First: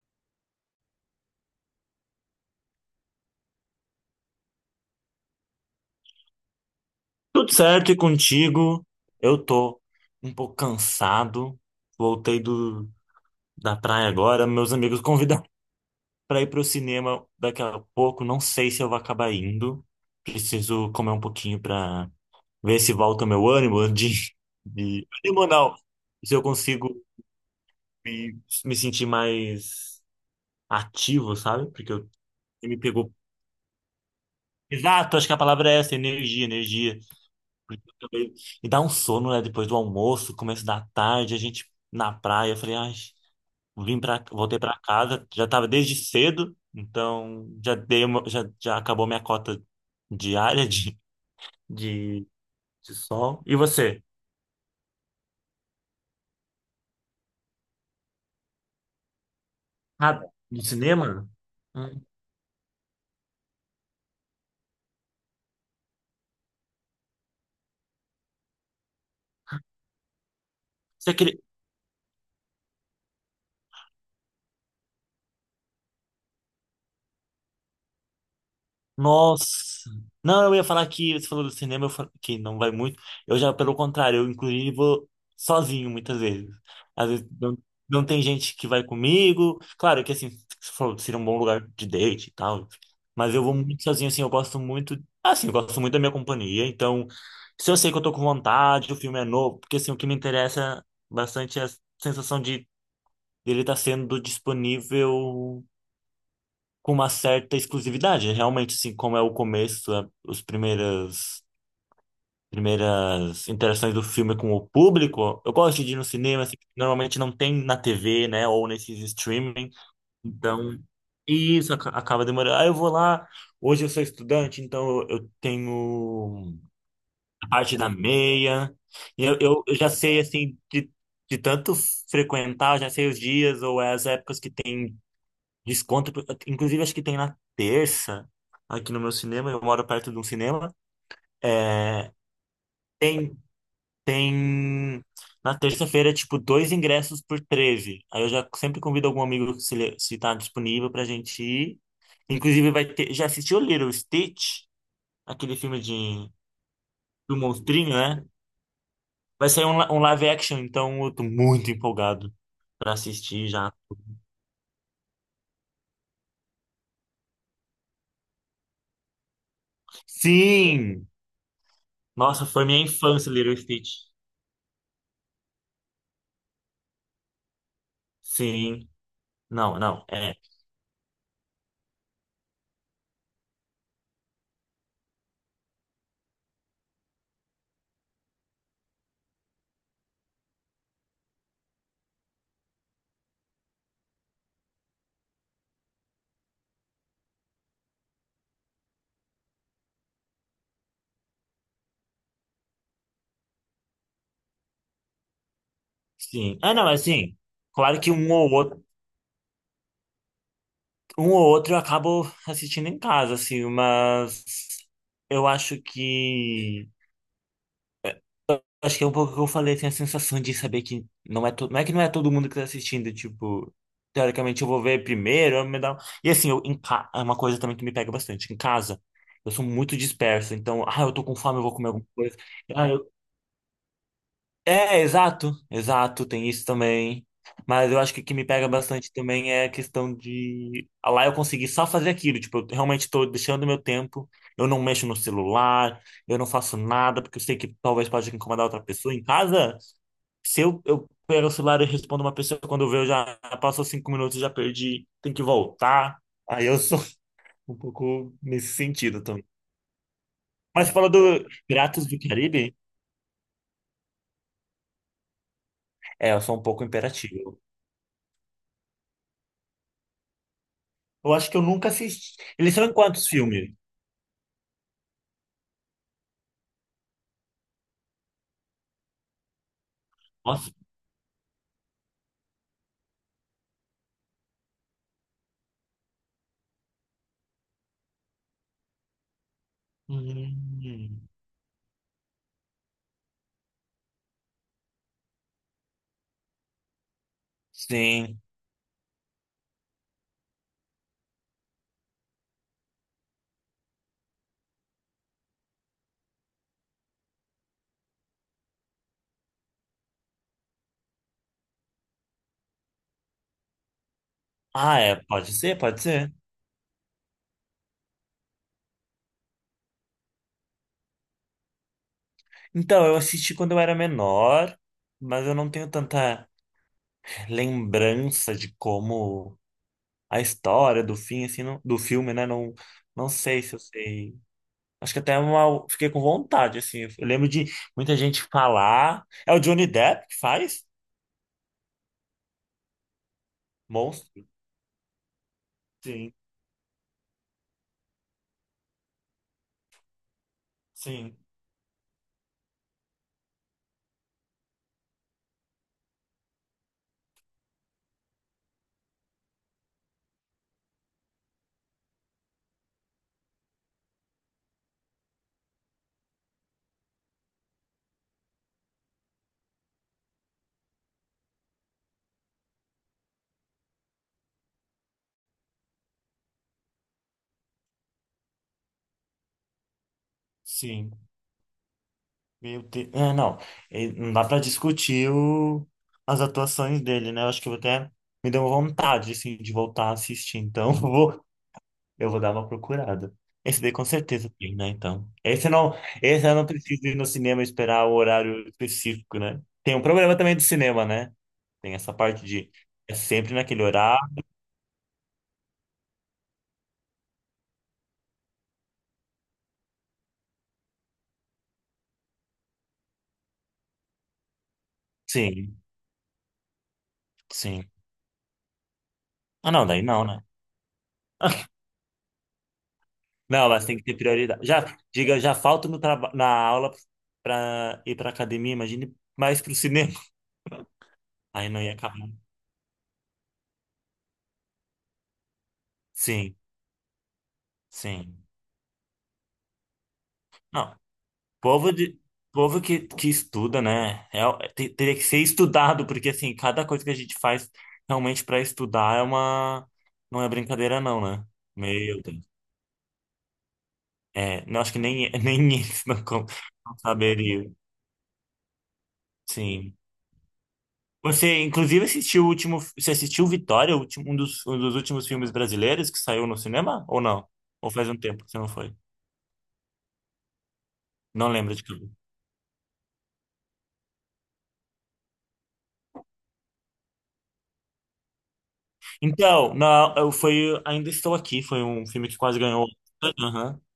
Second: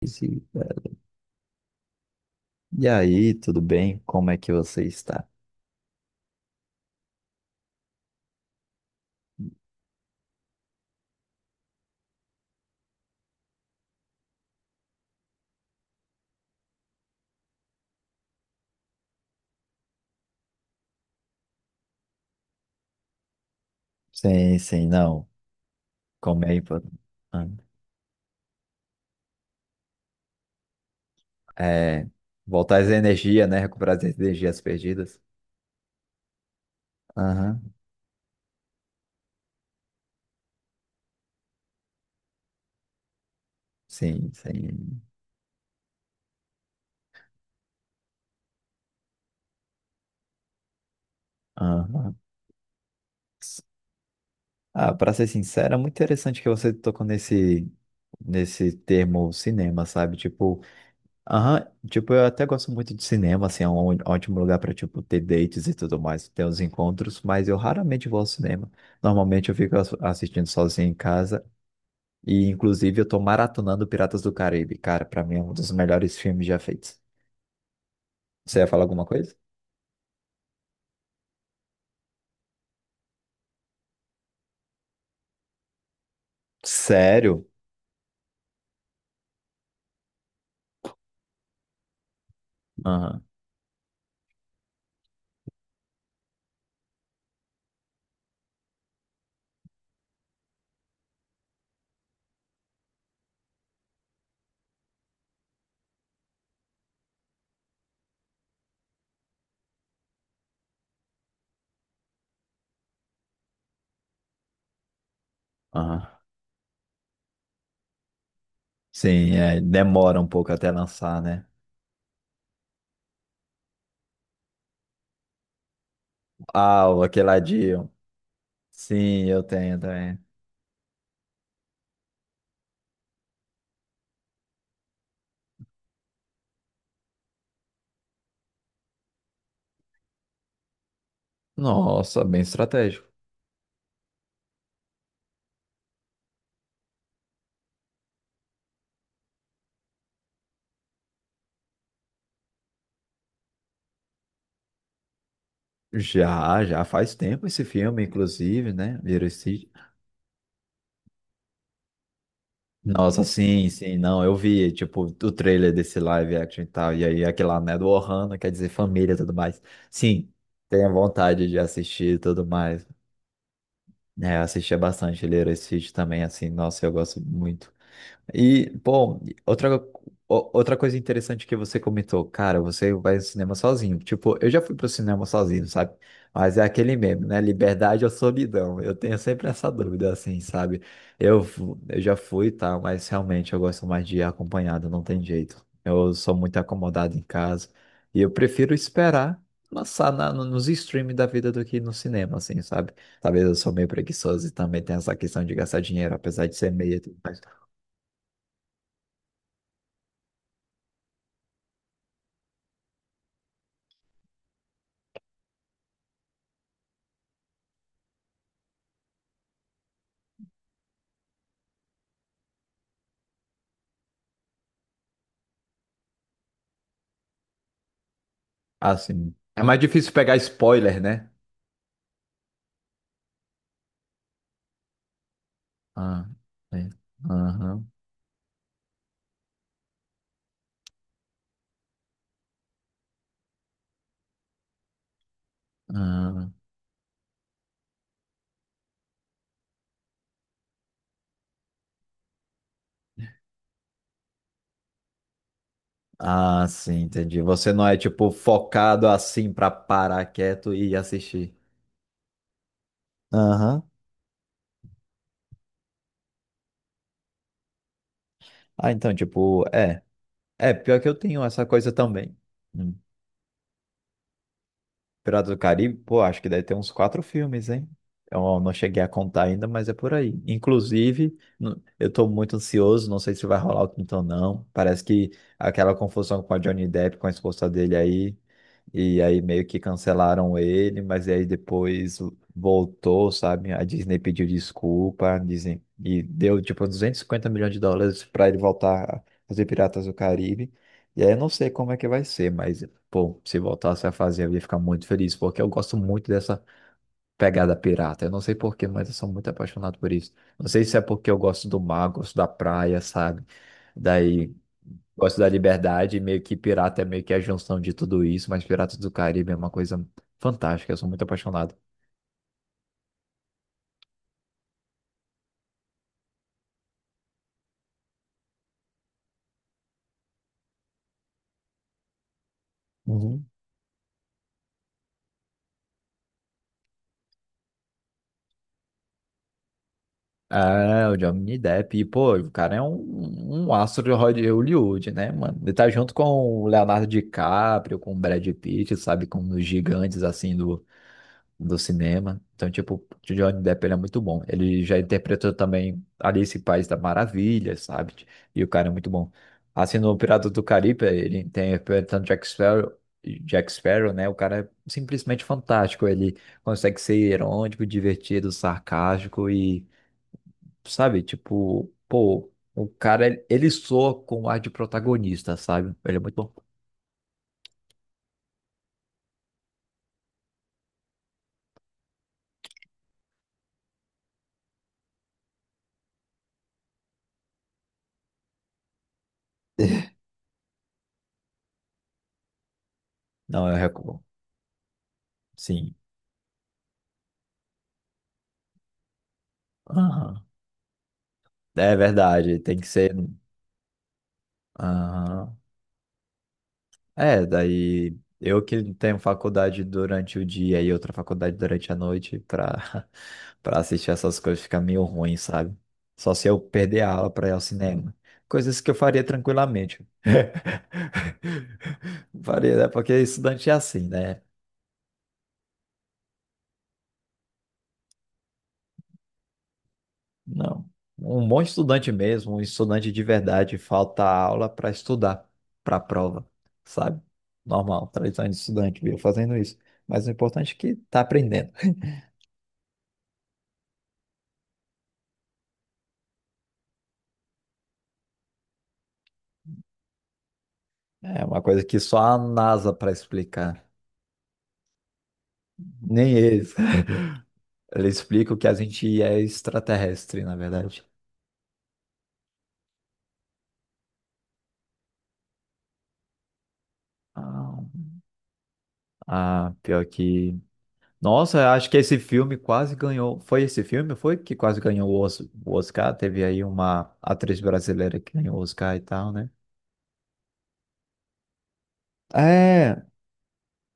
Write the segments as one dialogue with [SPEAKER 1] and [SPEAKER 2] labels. [SPEAKER 1] Velho. E aí, tudo bem? Como é que você está?
[SPEAKER 2] Tudo certo e contigo? Eu tô um pouco cansado. Voltei da praia agora. Meus amigos convidaram para ir pro cinema daqui a pouco. Não sei se eu vou acabar indo. Preciso comer um pouquinho para ver se volta o meu ânimo
[SPEAKER 1] Sim, sim,
[SPEAKER 2] de
[SPEAKER 1] não.
[SPEAKER 2] ânimo não. Se eu
[SPEAKER 1] Comer é
[SPEAKER 2] consigo
[SPEAKER 1] importante.
[SPEAKER 2] me sentir mais ativo, sabe? Porque
[SPEAKER 1] É,
[SPEAKER 2] eu, me
[SPEAKER 1] voltar as
[SPEAKER 2] pegou.
[SPEAKER 1] energias, né? Recuperar as energias
[SPEAKER 2] Exato,
[SPEAKER 1] perdidas.
[SPEAKER 2] acho que a palavra é essa, energia, energia.
[SPEAKER 1] Aham,
[SPEAKER 2] Também. E dá um sono, né? Depois do almoço, começo da tarde, a gente na praia. Eu falei, ai,
[SPEAKER 1] sim,
[SPEAKER 2] voltei pra
[SPEAKER 1] sim.
[SPEAKER 2] casa, já tava desde cedo, então já dei uma, já acabou minha cota diária
[SPEAKER 1] Aham.
[SPEAKER 2] de, de sol. E você?
[SPEAKER 1] Ah, para ser sincero, é muito interessante que você tocou nesse termo cinema, sabe?
[SPEAKER 2] Ah,
[SPEAKER 1] Tipo,
[SPEAKER 2] do cinema?
[SPEAKER 1] aham,
[SPEAKER 2] Hum.
[SPEAKER 1] tipo, eu até gosto muito de cinema, assim, é um ótimo lugar para tipo, ter dates e tudo mais, ter os encontros, mas eu raramente vou ao cinema. Normalmente eu fico assistindo sozinho em
[SPEAKER 2] Você, queria-
[SPEAKER 1] casa e, inclusive, eu tô maratonando Piratas do Caribe. Cara, para mim é um dos melhores filmes já feitos. Você ia falar alguma coisa?
[SPEAKER 2] Nossa. Não, eu ia falar que você falou do cinema, que não vai muito. Eu já, pelo contrário, eu inclusive vou sozinho muitas vezes. Às vezes
[SPEAKER 1] Sério?
[SPEAKER 2] não, não tem gente que vai comigo. Claro que assim, você falou, seria um bom lugar de date e tal.
[SPEAKER 1] Aham,
[SPEAKER 2] Mas eu vou muito sozinho, assim, eu gosto muito. Assim, eu gosto muito da minha companhia. Então, se eu sei que eu tô com vontade, o filme é novo, porque assim, o que me interessa bastante é a sensação de ele estar sendo disponível com uma certa exclusividade. É realmente, assim, como é o começo, os primeiras interações do filme com o público, eu gosto de ir no
[SPEAKER 1] aham.
[SPEAKER 2] cinema, assim, porque normalmente não tem na TV, né, ou nesses
[SPEAKER 1] Sim, é,
[SPEAKER 2] streaming,
[SPEAKER 1] demora um pouco até
[SPEAKER 2] então
[SPEAKER 1] lançar, né?
[SPEAKER 2] isso acaba demorando. Aí eu vou lá, hoje eu sou estudante, então eu tenho
[SPEAKER 1] Ah, o aquele
[SPEAKER 2] a parte da
[SPEAKER 1] ladinho.
[SPEAKER 2] meia, e
[SPEAKER 1] Sim,
[SPEAKER 2] eu,
[SPEAKER 1] eu
[SPEAKER 2] eu, eu
[SPEAKER 1] tenho
[SPEAKER 2] já
[SPEAKER 1] também.
[SPEAKER 2] sei, assim, de tanto frequentar, já sei os dias ou as épocas que tem desconto, inclusive acho que tem na terça, aqui no meu cinema, eu moro perto de um cinema. É,
[SPEAKER 1] Nossa, bem estratégico.
[SPEAKER 2] tem, tem na terça-feira, tipo, dois ingressos por 13. Aí eu já sempre convido algum amigo se, se tá disponível pra gente ir. Inclusive vai ter, já assistiu Little Stitch? Aquele filme de,
[SPEAKER 1] Já, já faz
[SPEAKER 2] do
[SPEAKER 1] tempo esse
[SPEAKER 2] monstrinho,
[SPEAKER 1] filme,
[SPEAKER 2] né?
[SPEAKER 1] inclusive, né?
[SPEAKER 2] Vai sair
[SPEAKER 1] Veracity.
[SPEAKER 2] um live action, então eu tô muito empolgado pra
[SPEAKER 1] Nossa,
[SPEAKER 2] assistir
[SPEAKER 1] sim,
[SPEAKER 2] já.
[SPEAKER 1] sim, não, eu vi, tipo, o trailer desse live action e tal, e aí aquele lá, né, do Ohana, quer dizer família e tudo mais. Sim, tenho
[SPEAKER 2] Sim!
[SPEAKER 1] vontade de assistir e
[SPEAKER 2] Nossa,
[SPEAKER 1] tudo
[SPEAKER 2] foi minha
[SPEAKER 1] mais.
[SPEAKER 2] infância, Little Stitch.
[SPEAKER 1] É, eu assistia bastante Lilo e Stitch também, assim, nossa, eu gosto muito. E,
[SPEAKER 2] Sim.
[SPEAKER 1] bom, outra,
[SPEAKER 2] Não, não.
[SPEAKER 1] outra coisa interessante que você comentou, cara, você vai ao cinema sozinho. Tipo, eu já fui pro cinema sozinho, sabe? Mas é aquele meme, né? Liberdade ou solidão? Eu tenho sempre essa dúvida, assim, sabe? Eu já fui, tá? Mas realmente eu gosto mais de ir acompanhado, não tem jeito. Eu sou muito acomodado em casa e eu prefiro esperar lançar na, no- nos streams da vida do que ir no cinema, assim, sabe? Talvez eu sou meio preguiçoso e também tenho essa questão de gastar dinheiro, apesar de
[SPEAKER 2] Sim.
[SPEAKER 1] ser
[SPEAKER 2] Ah, não,
[SPEAKER 1] meio.
[SPEAKER 2] assim, claro que um ou outro eu acabo assistindo em casa, assim, mas eu acho que. Acho que é um pouco o que eu falei, tem a sensação de saber que não é, não é que não é todo mundo que tá assistindo, tipo, teoricamente eu vou ver primeiro, eu me dá. E assim, eu, é uma coisa também que me pega bastante, em casa.
[SPEAKER 1] Assim.
[SPEAKER 2] Eu
[SPEAKER 1] É
[SPEAKER 2] sou
[SPEAKER 1] mais
[SPEAKER 2] muito
[SPEAKER 1] difícil pegar
[SPEAKER 2] disperso, então,
[SPEAKER 1] spoiler,
[SPEAKER 2] ah, eu tô
[SPEAKER 1] né?
[SPEAKER 2] com fome, eu vou comer alguma coisa. É, exato,
[SPEAKER 1] Ah,
[SPEAKER 2] exato, tem isso
[SPEAKER 1] é.
[SPEAKER 2] também.
[SPEAKER 1] Aham,
[SPEAKER 2] Mas eu acho que o que me pega bastante também é a questão de ah, lá eu consegui só fazer aquilo, tipo, eu realmente tô deixando meu tempo, eu não mexo no celular, eu não
[SPEAKER 1] aham.
[SPEAKER 2] faço nada, porque eu sei que talvez pode incomodar outra pessoa em casa. Se eu pego o celular e respondo uma pessoa, quando eu vejo já passou 5 minutos, já perdi, tem que voltar.
[SPEAKER 1] Ah,
[SPEAKER 2] Aí eu sou
[SPEAKER 1] sim, entendi. Você
[SPEAKER 2] um
[SPEAKER 1] não é, tipo,
[SPEAKER 2] pouco nesse
[SPEAKER 1] focado
[SPEAKER 2] sentido também.
[SPEAKER 1] assim pra parar quieto
[SPEAKER 2] Mas
[SPEAKER 1] e
[SPEAKER 2] fala do
[SPEAKER 1] assistir.
[SPEAKER 2] Piratas do Caribe,
[SPEAKER 1] Aham.
[SPEAKER 2] é, eu sou um pouco imperativo.
[SPEAKER 1] Ah, então, tipo, é. É, pior que eu
[SPEAKER 2] Eu
[SPEAKER 1] tenho
[SPEAKER 2] acho que eu
[SPEAKER 1] essa
[SPEAKER 2] nunca
[SPEAKER 1] coisa
[SPEAKER 2] assisti.
[SPEAKER 1] também.
[SPEAKER 2] Eles são em quantos filmes?
[SPEAKER 1] Piratas do Caribe, pô, acho que deve ter uns quatro filmes, hein? Eu não cheguei a contar ainda, mas é por aí.
[SPEAKER 2] Nossa.
[SPEAKER 1] Inclusive, eu tô muito ansioso, não sei se vai rolar o quinto ou não. Parece que aquela confusão com a Johnny Depp, com a esposa dele aí, e aí meio que cancelaram ele, mas
[SPEAKER 2] Hum,
[SPEAKER 1] aí depois voltou, sabe? A Disney pediu desculpa, dizem, e deu tipo 250 milhões de dólares
[SPEAKER 2] sim.
[SPEAKER 1] para ele voltar a fazer Piratas do Caribe. E aí eu não sei como é que vai ser, mas pô, se voltasse a fazer, eu ia ficar muito feliz, porque eu gosto muito dessa pegada pirata. Eu não sei porquê, mas eu sou muito apaixonado por isso. Não sei se é porque eu gosto do mar, gosto da praia, sabe? Daí,
[SPEAKER 2] Ah, é.
[SPEAKER 1] gosto da
[SPEAKER 2] Pode ser, pode
[SPEAKER 1] liberdade, e
[SPEAKER 2] ser.
[SPEAKER 1] meio que pirata é meio que a junção de tudo isso, mas Piratas do Caribe é uma coisa fantástica, eu sou muito apaixonado.
[SPEAKER 2] Então, eu assisti quando eu era menor, mas eu não tenho tanta lembrança de como a história do fim, assim, do filme, né? Não, não
[SPEAKER 1] Uhum.
[SPEAKER 2] sei se eu sei. Acho que até uma, fiquei com vontade, assim. Eu lembro de muita gente falar. É o Johnny Depp que faz?
[SPEAKER 1] É, o Johnny Depp, e, pô, o cara é um, um astro de
[SPEAKER 2] Monstro?
[SPEAKER 1] Hollywood, né, mano? Ele tá junto com
[SPEAKER 2] Sim,
[SPEAKER 1] o Leonardo DiCaprio, com o Brad Pitt, sabe? Com os gigantes, assim, do
[SPEAKER 2] sim,
[SPEAKER 1] do cinema. Então, tipo, o Johnny Depp ele é muito bom. Ele já interpretou também Alice em País da Maravilha, sabe? E o cara é muito bom. Assim, no Piratas do Caribe, ele interpretando Jack Sparrow, Jack Sparrow, né? O cara é simplesmente fantástico. Ele consegue ser irônico, divertido, sarcástico e, sabe? Tipo, pô, o cara, ele soa com o ar de protagonista, sabe? Ele é muito bom.
[SPEAKER 2] sim. Meu Deus. É, não. E não dá pra discutir as atuações dele, né? Eu acho que eu vou até me deu vontade, assim, de voltar a assistir. Então, eu vou dar uma procurada.
[SPEAKER 1] Não, eu
[SPEAKER 2] Esse daí com
[SPEAKER 1] recomendo.
[SPEAKER 2] certeza tem, né? Então, esse
[SPEAKER 1] Sim.
[SPEAKER 2] não, esse eu não preciso ir no cinema e esperar o horário específico, né? Tem um problema
[SPEAKER 1] Aham.
[SPEAKER 2] também do cinema, né? Tem
[SPEAKER 1] É
[SPEAKER 2] essa parte
[SPEAKER 1] verdade,
[SPEAKER 2] de
[SPEAKER 1] tem que ser.
[SPEAKER 2] é sempre naquele horário.
[SPEAKER 1] Aham. É, daí eu que tenho faculdade durante o dia e outra faculdade durante a noite pra, pra assistir essas coisas fica meio ruim, sabe?
[SPEAKER 2] Sim,
[SPEAKER 1] Só se eu perder a aula pra ir ao
[SPEAKER 2] sim.
[SPEAKER 1] cinema. Coisas que eu faria
[SPEAKER 2] Ah, não, daí
[SPEAKER 1] tranquilamente.
[SPEAKER 2] não, né?
[SPEAKER 1] Faria, né? Porque
[SPEAKER 2] Não,
[SPEAKER 1] estudante é
[SPEAKER 2] mas tem
[SPEAKER 1] assim,
[SPEAKER 2] que ter
[SPEAKER 1] né?
[SPEAKER 2] prioridade. Já, diga, já falto no na aula para ir para academia, imagine mais para o cinema.
[SPEAKER 1] Não. Um bom
[SPEAKER 2] Aí não ia
[SPEAKER 1] estudante
[SPEAKER 2] acabar.
[SPEAKER 1] mesmo, um estudante de verdade, falta a aula para estudar, para a prova,
[SPEAKER 2] Sim,
[SPEAKER 1] sabe? Normal, tradição
[SPEAKER 2] sim.
[SPEAKER 1] de estudante, viu? Fazendo isso. Mas o importante é
[SPEAKER 2] Não,
[SPEAKER 1] que tá aprendendo.
[SPEAKER 2] povo de povo que estuda, né? É, teria que ser estudado, porque assim, cada coisa que a gente faz realmente para estudar é uma não é brincadeira não,
[SPEAKER 1] É
[SPEAKER 2] né?
[SPEAKER 1] uma coisa que só
[SPEAKER 2] Meu
[SPEAKER 1] a
[SPEAKER 2] Deus.
[SPEAKER 1] NASA para explicar.
[SPEAKER 2] É, não acho que nem eles não,
[SPEAKER 1] Nem eles.
[SPEAKER 2] não saberiam.
[SPEAKER 1] Eles explicam que a gente é
[SPEAKER 2] Sim.
[SPEAKER 1] extraterrestre, na verdade.
[SPEAKER 2] Você, inclusive, assistiu o último. Você assistiu Vitória, um dos últimos filmes brasileiros que saiu no cinema? Ou não?
[SPEAKER 1] Ah,
[SPEAKER 2] Ou faz um tempo que você não foi?
[SPEAKER 1] ah, pior que.
[SPEAKER 2] Não
[SPEAKER 1] Nossa, eu
[SPEAKER 2] lembro de
[SPEAKER 1] acho que
[SPEAKER 2] tudo.
[SPEAKER 1] esse filme quase ganhou. Foi esse filme? Foi que quase ganhou o Oscar? Teve aí uma atriz brasileira que ganhou o Oscar e tal, né?
[SPEAKER 2] Então, não, eu foi Ainda Estou Aqui, foi um filme que quase ganhou.
[SPEAKER 1] É.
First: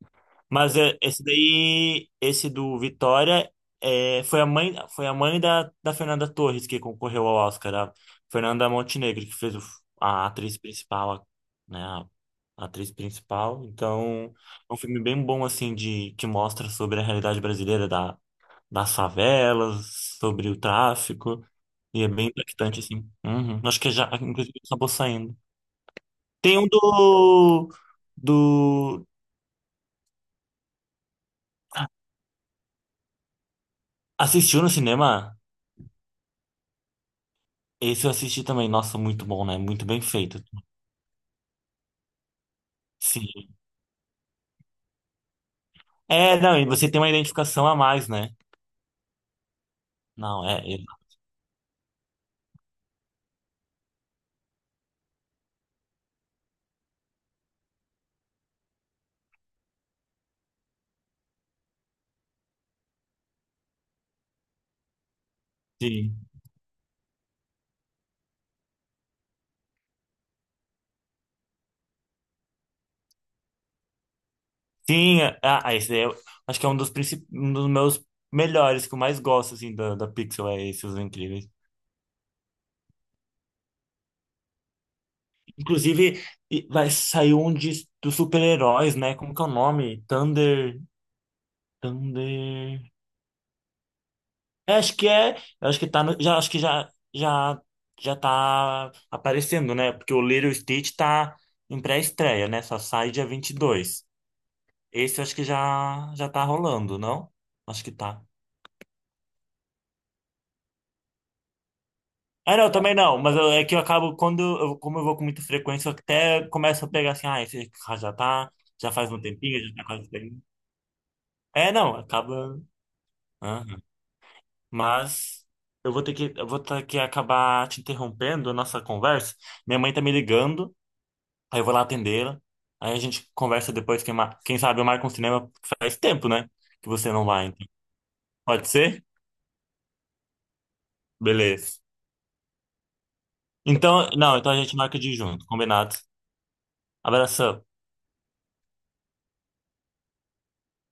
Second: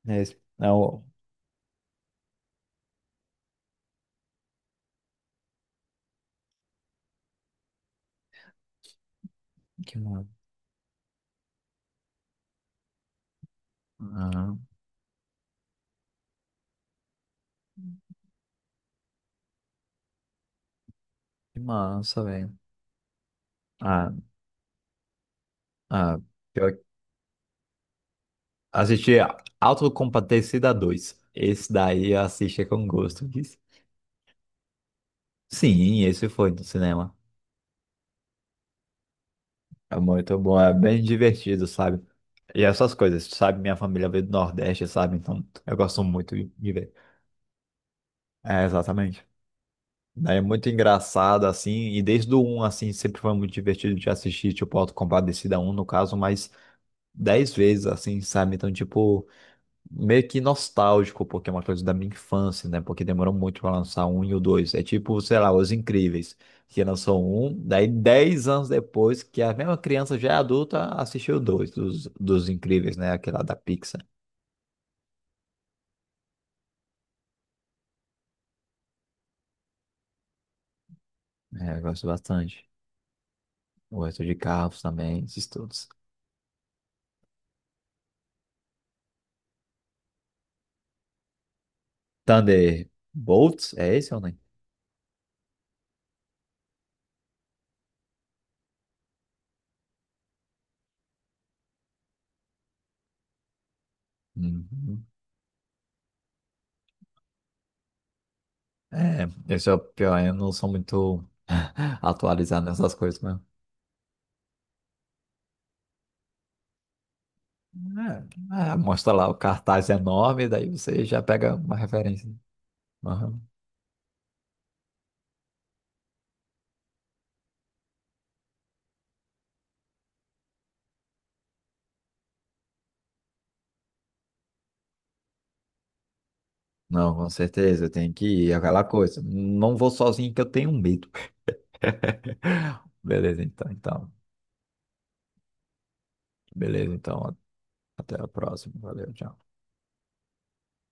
[SPEAKER 1] É, é
[SPEAKER 2] Mas é,
[SPEAKER 1] o...
[SPEAKER 2] esse daí, esse do Vitória, é, foi a mãe da Fernanda Torres que concorreu ao Oscar, a Fernanda Montenegro, que fez
[SPEAKER 1] Que massa.
[SPEAKER 2] a atriz principal, né? A atriz principal. Então,
[SPEAKER 1] Ah,
[SPEAKER 2] é um filme bem bom, assim, que mostra sobre a realidade brasileira das favelas, sobre o tráfico,
[SPEAKER 1] que
[SPEAKER 2] e é
[SPEAKER 1] massa,
[SPEAKER 2] bem
[SPEAKER 1] velho.
[SPEAKER 2] impactante, assim. Uhum. Acho que já,
[SPEAKER 1] Ah,
[SPEAKER 2] inclusive, acabou saindo.
[SPEAKER 1] ah,
[SPEAKER 2] Tem um
[SPEAKER 1] pior que.
[SPEAKER 2] do, do...
[SPEAKER 1] Assisti Autocompadecida 2. Esse daí eu assisti com gosto.
[SPEAKER 2] Assistiu no cinema?
[SPEAKER 1] Sim, esse foi no cinema.
[SPEAKER 2] Esse eu assisti também. Nossa, muito bom, né? Muito
[SPEAKER 1] É
[SPEAKER 2] bem
[SPEAKER 1] muito
[SPEAKER 2] feito.
[SPEAKER 1] bom, é bem divertido, sabe? E essas coisas,
[SPEAKER 2] Sim.
[SPEAKER 1] sabe? Minha família veio do Nordeste, sabe? Então eu gosto muito
[SPEAKER 2] É,
[SPEAKER 1] de
[SPEAKER 2] não, e
[SPEAKER 1] de
[SPEAKER 2] você
[SPEAKER 1] ver.
[SPEAKER 2] tem uma identificação a mais, né?
[SPEAKER 1] É, exatamente. Daí é
[SPEAKER 2] Não, é.
[SPEAKER 1] muito
[SPEAKER 2] É-
[SPEAKER 1] engraçado, assim, e desde o um assim, sempre foi muito divertido de assistir, tipo, Auto da um no caso, mas 10 vezes, assim, sabe? Então, tipo, meio que nostálgico, porque é uma coisa da minha infância, né? Porque demorou muito para lançar um e o dois. É tipo, sei lá, Os
[SPEAKER 2] Sim.
[SPEAKER 1] Incríveis, que lançou um, daí 10 anos depois, que a mesma criança já é adulta assistiu o dois dos Incríveis, né? Aquela da Pixar.
[SPEAKER 2] Sim, ah, ah, esse daí eu acho que é um dos meus melhores, que eu mais gosto, assim, da Pixel, é esse, Os Incríveis.
[SPEAKER 1] É, eu gosto bastante. O resto de Carros também, esses todos.
[SPEAKER 2] Inclusive, e vai sair um dos super-heróis, né? Como que é o nome? Thunder... Thunder...
[SPEAKER 1] Thunderbolts, é esse ou não?
[SPEAKER 2] É, acho que é, eu acho que tá no, já acho que já tá aparecendo, né? Porque o Lilo e Stitch tá em pré-estreia, né? Só sai dia 22.
[SPEAKER 1] Uhum.
[SPEAKER 2] Esse eu acho que já tá rolando, não? Acho que tá.
[SPEAKER 1] É, esse é o pior, eu não sou muito
[SPEAKER 2] Ah,
[SPEAKER 1] atualizado
[SPEAKER 2] não,
[SPEAKER 1] nessas
[SPEAKER 2] também não,
[SPEAKER 1] coisas,
[SPEAKER 2] mas
[SPEAKER 1] né?
[SPEAKER 2] é que eu acabo quando eu, como eu vou com muita frequência, eu até começo a pegar assim, ah, esse já tá,
[SPEAKER 1] É, é,
[SPEAKER 2] já
[SPEAKER 1] mostra
[SPEAKER 2] faz um
[SPEAKER 1] lá o
[SPEAKER 2] tempinho, já tá
[SPEAKER 1] cartaz
[SPEAKER 2] quase terminando.
[SPEAKER 1] enorme, daí você já pega
[SPEAKER 2] É,
[SPEAKER 1] uma
[SPEAKER 2] não,
[SPEAKER 1] referência.
[SPEAKER 2] acaba.
[SPEAKER 1] Aham.
[SPEAKER 2] Aham. Mas eu vou ter que acabar te interrompendo a nossa conversa. Minha mãe tá me ligando. Aí eu vou lá atender, aí a gente conversa depois, quem, quem sabe eu marco um cinema, porque faz tempo, né? Que você
[SPEAKER 1] Não,
[SPEAKER 2] não
[SPEAKER 1] com
[SPEAKER 2] vai, então.
[SPEAKER 1] certeza, tem que ir, é
[SPEAKER 2] Pode
[SPEAKER 1] aquela
[SPEAKER 2] ser?
[SPEAKER 1] coisa. Não vou sozinho que eu tenho medo.
[SPEAKER 2] Beleza.
[SPEAKER 1] Beleza, então,
[SPEAKER 2] Então,
[SPEAKER 1] então.
[SPEAKER 2] não, então a gente marca de ir junto, combinado.
[SPEAKER 1] Beleza, então.
[SPEAKER 2] Abração.
[SPEAKER 1] Até a próxima. Valeu, tchau.